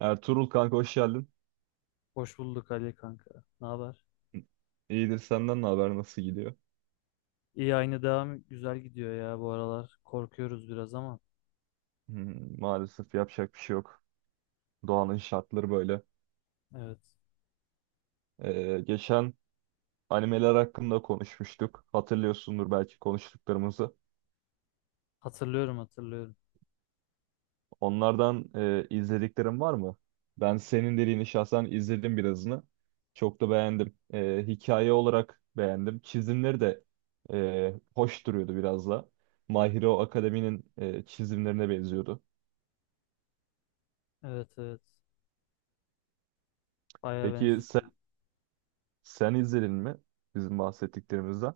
Ertuğrul kanka hoş geldin. Hoş bulduk Ali kanka. Ne haber? İyidir senden ne haber, nasıl gidiyor? İyi, aynı devam, güzel gidiyor ya bu aralar. Korkuyoruz biraz ama. Hmm, maalesef yapacak bir şey yok. Doğanın şartları böyle. Evet. Geçen animeler hakkında konuşmuştuk. Hatırlıyorsundur belki konuştuklarımızı. Hatırlıyorum, hatırlıyorum. Onlardan izlediklerin var mı? Ben senin dediğini şahsen izledim birazını. Çok da beğendim. Hikaye olarak beğendim. Çizimleri de hoş duruyordu biraz da. My Hero Academy'nin çizimlerine benziyordu. Evet, evet. Baya Peki benziyor. sen sen izledin mi bizim bahsettiklerimizden?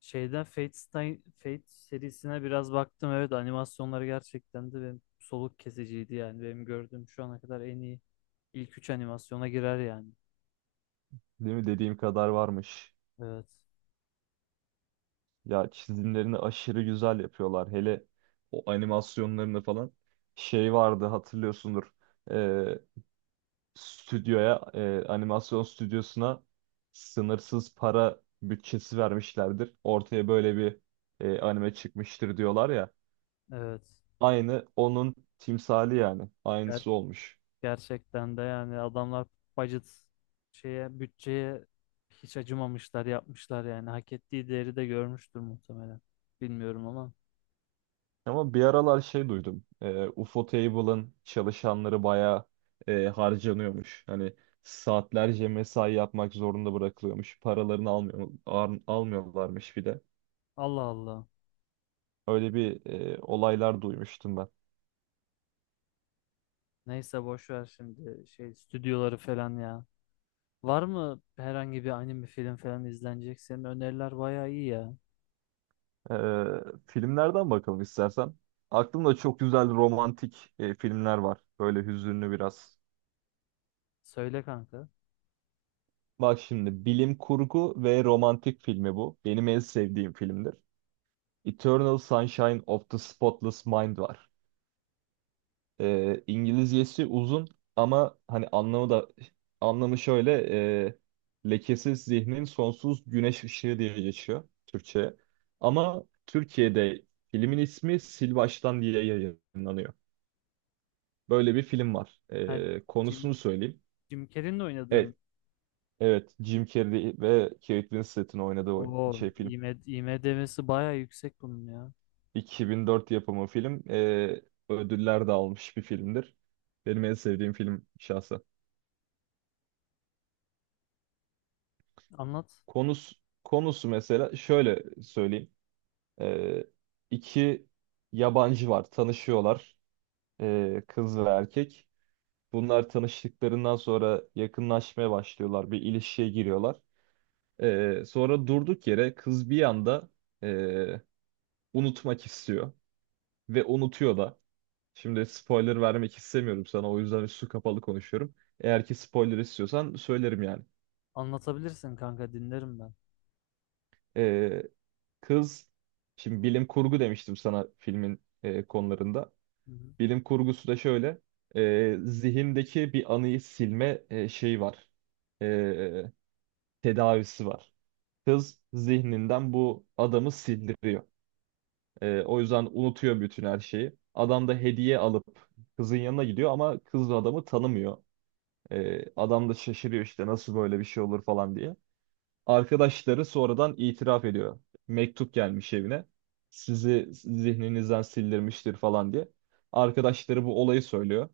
Şeyden Fate, Fate serisine biraz baktım. Evet, animasyonları gerçekten de benim soluk kesiciydi yani. Benim gördüğüm şu ana kadar en iyi ilk üç animasyona girer yani. Değil mi? Dediğim kadar varmış. Evet. Ya çizimlerini aşırı güzel yapıyorlar. Hele o animasyonlarını falan. Şey vardı hatırlıyorsundur. Ee, Stüdyoya, animasyon stüdyosuna sınırsız para bütçesi vermişlerdir. Ortaya böyle bir anime çıkmıştır diyorlar ya. Evet. Aynı onun timsali yani. Aynısı olmuş. Gerçekten de yani adamlar budget, şeye, bütçeye hiç acımamışlar, yapmışlar yani, hak ettiği değeri de görmüştür muhtemelen. Bilmiyorum ama. Ama bir aralar şey duydum. UFO Table'ın çalışanları bayağı harcanıyormuş. Hani saatlerce mesai yapmak zorunda bırakılıyormuş. Paralarını almıyor, almıyorlarmış bir de. Allah Allah. Öyle bir olaylar duymuştum ben. Neyse, boş ver şimdi şey stüdyoları falan ya. Var mı herhangi bir anime film falan izlenecek? Senin öneriler bayağı iyi ya. Filmlerden bakalım istersen. Aklımda çok güzel romantik filmler var. Böyle hüzünlü biraz. Söyle kanka. Bak şimdi, bilim kurgu ve romantik filmi bu. Benim en sevdiğim filmdir. Eternal Sunshine of the Spotless Mind var. İngilizcesi uzun ama hani anlamı da şöyle, e, lekesiz zihnin sonsuz güneş ışığı diye geçiyor Türkçe. Ama Türkiye'de filmin ismi Sil Baştan diye yayınlanıyor. Böyle bir film var. Ha, Jim, Konusunu söyleyeyim. Jim Carrey'in de oynadığım, Evet, evet, Jim Carrey ve Kate Winslet'in oynadığı oyun, o şey, film. IMDb'si bayağı yüksek bunun ya. 2004 yapımı film. Ödüller de almış bir filmdir. Benim en sevdiğim film şahsen. Anlat. Konusu, Konusu mesela şöyle söyleyeyim. Ee, iki yabancı var, tanışıyorlar. Kız ve erkek. Bunlar tanıştıklarından sonra yakınlaşmaya başlıyorlar, bir ilişkiye giriyorlar. Sonra durduk yere kız bir anda ee, unutmak istiyor ve unutuyor da. Şimdi spoiler vermek istemiyorum sana, o yüzden üstü kapalı konuşuyorum. Eğer ki spoiler istiyorsan söylerim yani. Anlatabilirsin kanka, dinlerim ben. Ee, Kız, şimdi bilim kurgu demiştim sana filmin konularında. Hı hı. Bilim kurgusu da şöyle, zihindeki bir anıyı silme şeyi var, e, tedavisi var. Kız zihninden bu adamı sildiriyor. O yüzden unutuyor bütün her şeyi. Adam da hediye alıp kızın yanına gidiyor ama kız da adamı tanımıyor. Adam da şaşırıyor işte, nasıl böyle bir şey olur falan diye. Arkadaşları sonradan itiraf ediyor. Mektup gelmiş evine. Sizi zihninizden sildirmiştir falan diye. Arkadaşları bu olayı söylüyor.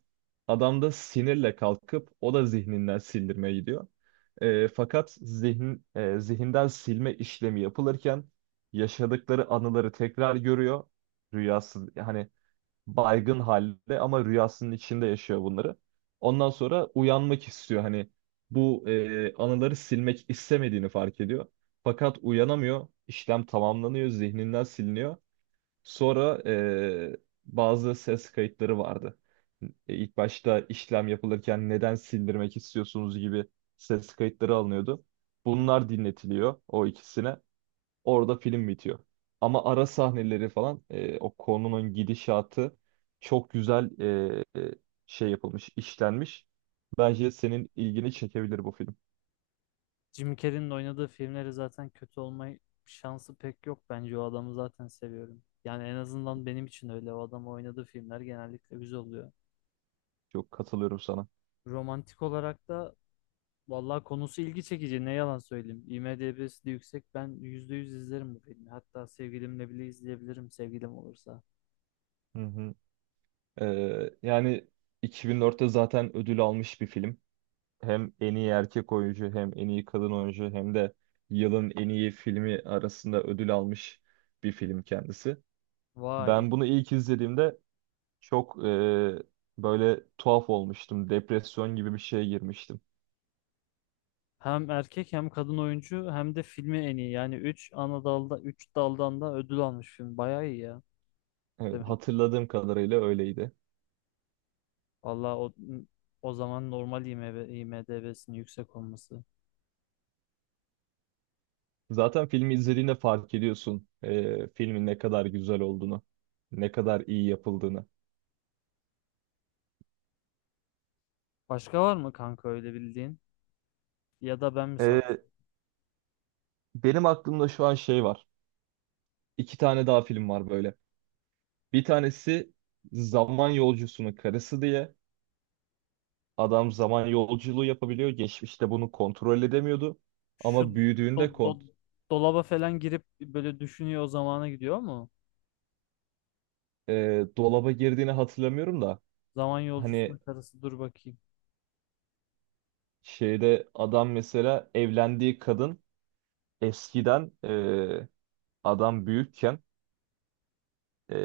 Adam da sinirle kalkıp o da zihninden sildirmeye gidiyor. Fakat zihin, zihinden silme işlemi yapılırken yaşadıkları anıları tekrar görüyor. Rüyası hani, baygın halde ama rüyasının içinde yaşıyor bunları. Ondan sonra uyanmak istiyor, hani bu anıları silmek istemediğini fark ediyor. Fakat uyanamıyor. İşlem tamamlanıyor, zihninden siliniyor. Sonra bazı ses kayıtları vardı. İlk başta işlem yapılırken neden sildirmek istiyorsunuz gibi ses kayıtları alınıyordu. Tamam. Bunlar dinletiliyor o ikisine. Orada film bitiyor. Ama ara sahneleri falan, o konunun gidişatı çok güzel e, e, şey yapılmış, işlenmiş. Bence senin ilgini çekebilir bu film. Jim Carrey'nin oynadığı filmleri zaten kötü olma şansı pek yok. Bence o adamı zaten seviyorum. Yani en azından benim için öyle. O adamın oynadığı filmler genellikle güzel oluyor. Çok katılıyorum sana. Romantik olarak da vallahi konusu ilgi çekici. Ne yalan söyleyeyim. IMDb'si de yüksek. Ben %100 izlerim bu filmi. Hatta sevgilimle bile izleyebilirim, sevgilim olursa. Hı hı. E, Yani 2004'te zaten ödül almış bir film. Hem en iyi erkek oyuncu, hem en iyi kadın oyuncu, hem de yılın en iyi filmi arasında ödül almış bir film kendisi. Vay. Ben bunu ilk izlediğimde çok böyle tuhaf olmuştum. Depresyon gibi bir şeye girmiştim. Hem erkek hem kadın oyuncu hem de filmi en iyi. Yani 3 ana dalda 3 daldan da ödül almış film. Bayağı iyi ya. Evet, Demek. hatırladığım kadarıyla öyleydi. Valla o, o zaman normal, IMDb'sinin yüksek olması. Zaten filmi izlediğinde fark ediyorsun filmin ne kadar güzel olduğunu, ne kadar iyi yapıldığını. Başka var mı kanka öyle bildiğin? Ya da ben mi san? E, Benim aklımda şu an şey var. İki tane daha film var böyle. Bir tanesi Zaman Yolcusunun Karısı diye. Adam zaman yolculuğu yapabiliyor. Geçmişte bunu kontrol edemiyordu. Şu Ama büyüdüğünde do- do- dolaba falan girip böyle düşünüyor, o zamana gidiyor mu? Dolaba girdiğini hatırlamıyorum da. Zaman yolcusunun Hani karısı, dur bakayım. şeyde adam mesela evlendiği kadın eskiden adam büyükken e,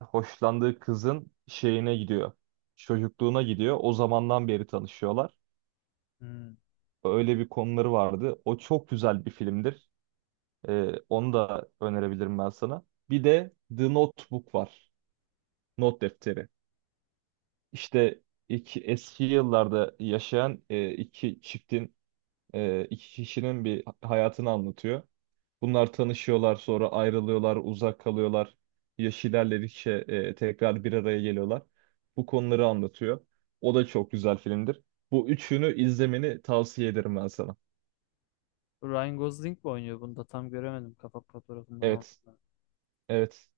hoşlandığı kızın şeyine gidiyor. Çocukluğuna gidiyor. O zamandan beri tanışıyorlar. Hmm. Öyle bir konuları vardı. O çok güzel bir filmdir. Onu da önerebilirim ben sana. Bir de The Notebook var. Not defteri. İşte iki, eski yıllarda yaşayan iki çiftin, iki kişinin bir hayatını anlatıyor. Bunlar tanışıyorlar, sonra ayrılıyorlar, uzak kalıyorlar. Yaş ilerledikçe tekrar bir araya geliyorlar. Bu konuları anlatıyor. O da çok güzel filmdir. Bu üçünü izlemeni tavsiye ederim ben sana. Ryan Gosling mi oynuyor bunda? Tam göremedim kapak fotoğrafında da onu. Evet, evet.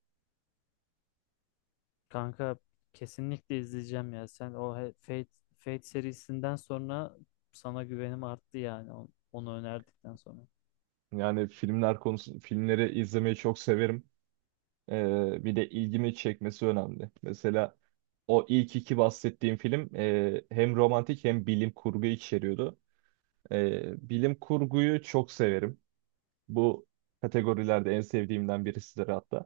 Kanka kesinlikle izleyeceğim ya. Sen o Fate serisinden sonra sana güvenim arttı yani. Onu önerdikten sonra. Yani filmler konusu, filmleri izlemeyi çok severim. Bir de ilgimi çekmesi önemli. Mesela o ilk iki bahsettiğim film hem romantik hem bilim kurgu içeriyordu. Bilim kurguyu çok severim. Bu kategorilerde en sevdiğimden birisidir hatta.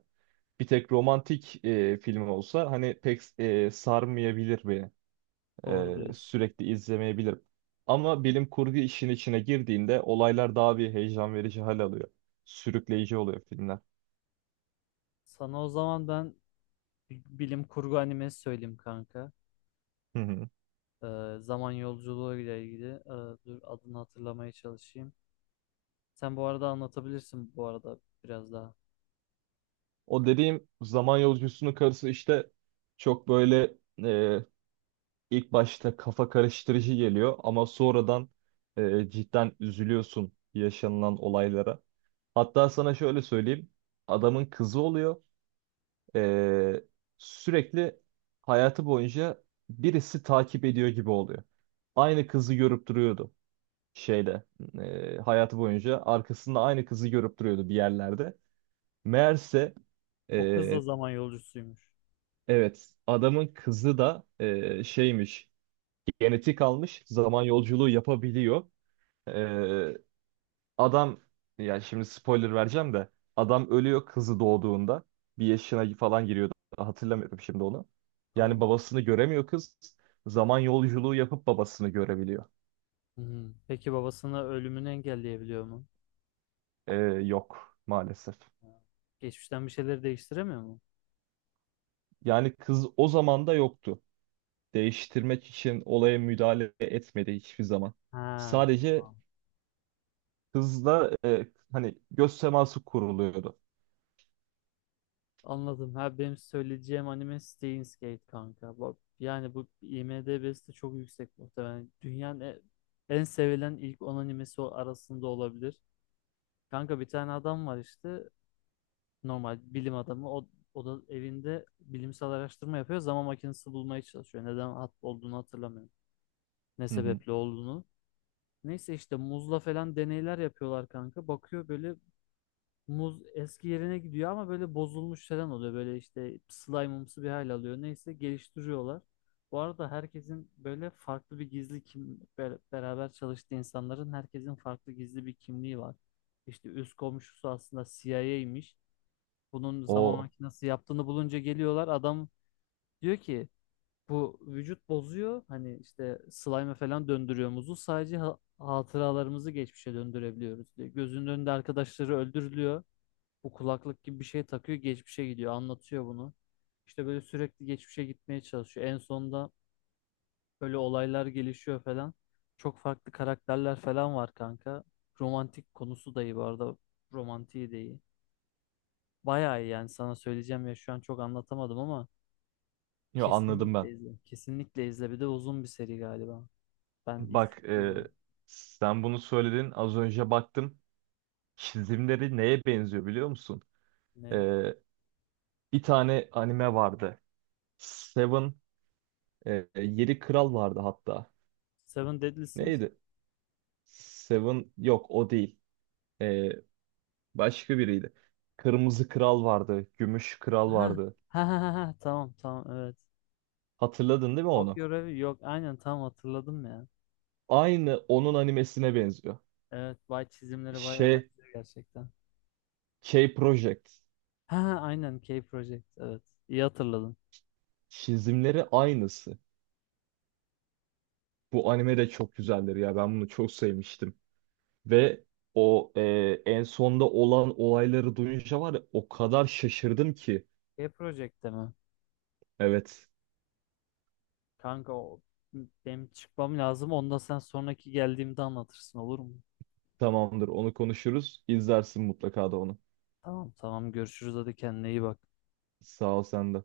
Bir tek romantik film olsa hani pek sarmayabilir beni. Doğru diyorsun. Sürekli izlemeyebilirim. Ama bilim kurgu işin içine girdiğinde olaylar daha bir heyecan verici hal alıyor. Sürükleyici oluyor filmler. Sana o zaman ben bilim kurgu animesi söyleyeyim kanka. Hı hı. Zaman yolculuğu ile ilgili. Dur adını hatırlamaya çalışayım. Sen bu arada anlatabilirsin bu arada, biraz daha. O dediğim zaman yolcusunun karısı işte çok böyle e, ilk başta kafa karıştırıcı geliyor ama sonradan cidden üzülüyorsun yaşanılan olaylara. Hatta sana şöyle söyleyeyim. Adamın kızı oluyor. Ee, Sürekli hayatı boyunca birisi takip ediyor gibi oluyor. Aynı kızı görüp duruyordu şeyde. Hayatı boyunca arkasında aynı kızı görüp duruyordu bir yerlerde. Meğerse O kız da ee, zaman yolcusuymuş. evet, adamın kızı da şeymiş, genetik almış, zaman yolculuğu yapabiliyor. E, Adam, yani şimdi spoiler vereceğim de, adam ölüyor kızı doğduğunda. Bir yaşına falan giriyordu. Hatırlamıyorum şimdi onu. Yani Tamam. babasını göremiyor kız. Zaman yolculuğu yapıp babasını görebiliyor. Hmm. Peki babasını, ölümünü engelleyebiliyor mu? Ee, Yok, maalesef. Ha. Geçmişten bir şeyleri değiştiremiyor mu? Yani kız o zaman da yoktu. Değiştirmek için olaya müdahale etmedi hiçbir zaman. Ha, Sadece tamam. kızla hani göz teması kuruluyordu. Anladım. Ha, benim söyleyeceğim anime Steins Gate kanka. Bak, yani bu IMDb'si de çok yüksek muhtemelen. Dünyanın en sevilen ilk 10 animesi arasında olabilir. Kanka bir tane adam var işte, normal bilim adamı, o da evinde bilimsel araştırma yapıyor, zaman makinesi bulmaya çalışıyor. Neden hat olduğunu hatırlamıyorum. Ne Hı hı. sebeple olduğunu. Neyse işte muzla falan deneyler yapıyorlar kanka. Bakıyor böyle, muz eski yerine gidiyor ama böyle bozulmuş falan oluyor. Böyle işte slime'ımsı bir hal alıyor. Neyse, geliştiriyorlar. Bu arada herkesin böyle farklı bir gizli beraber çalıştığı insanların, herkesin farklı gizli bir kimliği var. İşte üst komşusu aslında CIA'ymiş. Bunun zaman O. makinesi yaptığını bulunca geliyorlar. Adam diyor ki bu vücut bozuyor. Hani işte slime'e falan döndürüyor muzu. Sadece hatıralarımızı geçmişe döndürebiliyoruz diyor. Gözünün önünde arkadaşları öldürülüyor. Bu kulaklık gibi bir şey takıyor. Geçmişe gidiyor. Anlatıyor bunu. İşte böyle sürekli geçmişe gitmeye çalışıyor. En sonunda böyle olaylar gelişiyor falan. Çok farklı karakterler falan var kanka. Romantik konusu da iyi bu arada. Romantiği de iyi. Bayağı iyi yani, sana söyleyeceğim ya, şu an çok anlatamadım ama. Yo, anladım Kesinlikle ben. izle. Kesinlikle izle. Bir de uzun bir seri galiba. Ben ilk Bak, uzun, sen bunu söyledin. Az önce baktım. Çizimleri neye benziyor biliyor musun? ne? Ee, Bir tane anime vardı. Seven, Yedi Kral vardı hatta. Seven Deadly Sins. Neydi? Seven, yok o değil. Ee, Başka biriydi. Kırmızı Kral vardı, Gümüş Kral Ha. vardı. Ha ha ha, ha. Tamam, tamam, evet. Hatırladın değil mi onu? Tokyo Revue, yok aynen, tam hatırladım ya. Aynı onun animesine benziyor. Evet, vay, çizimleri bayağı Şey, benziyor gerçekten. K-Project. Ha ha, aynen, K Project, evet. İyi hatırladın. Çizimleri aynısı. Bu anime de çok güzeldir ya. Ben bunu çok sevmiştim. Ve o en sonda olan olayları duyunca var ya, o kadar şaşırdım ki. K Project'te mi? Evet, Kanka o, benim çıkmam lazım. Onu da sen sonraki geldiğimde anlatırsın, olur mu? tamamdır, onu konuşuruz. İzlersin mutlaka da onu. Tamam, tamam, görüşürüz, hadi kendine iyi bak. Sağ ol, sen de.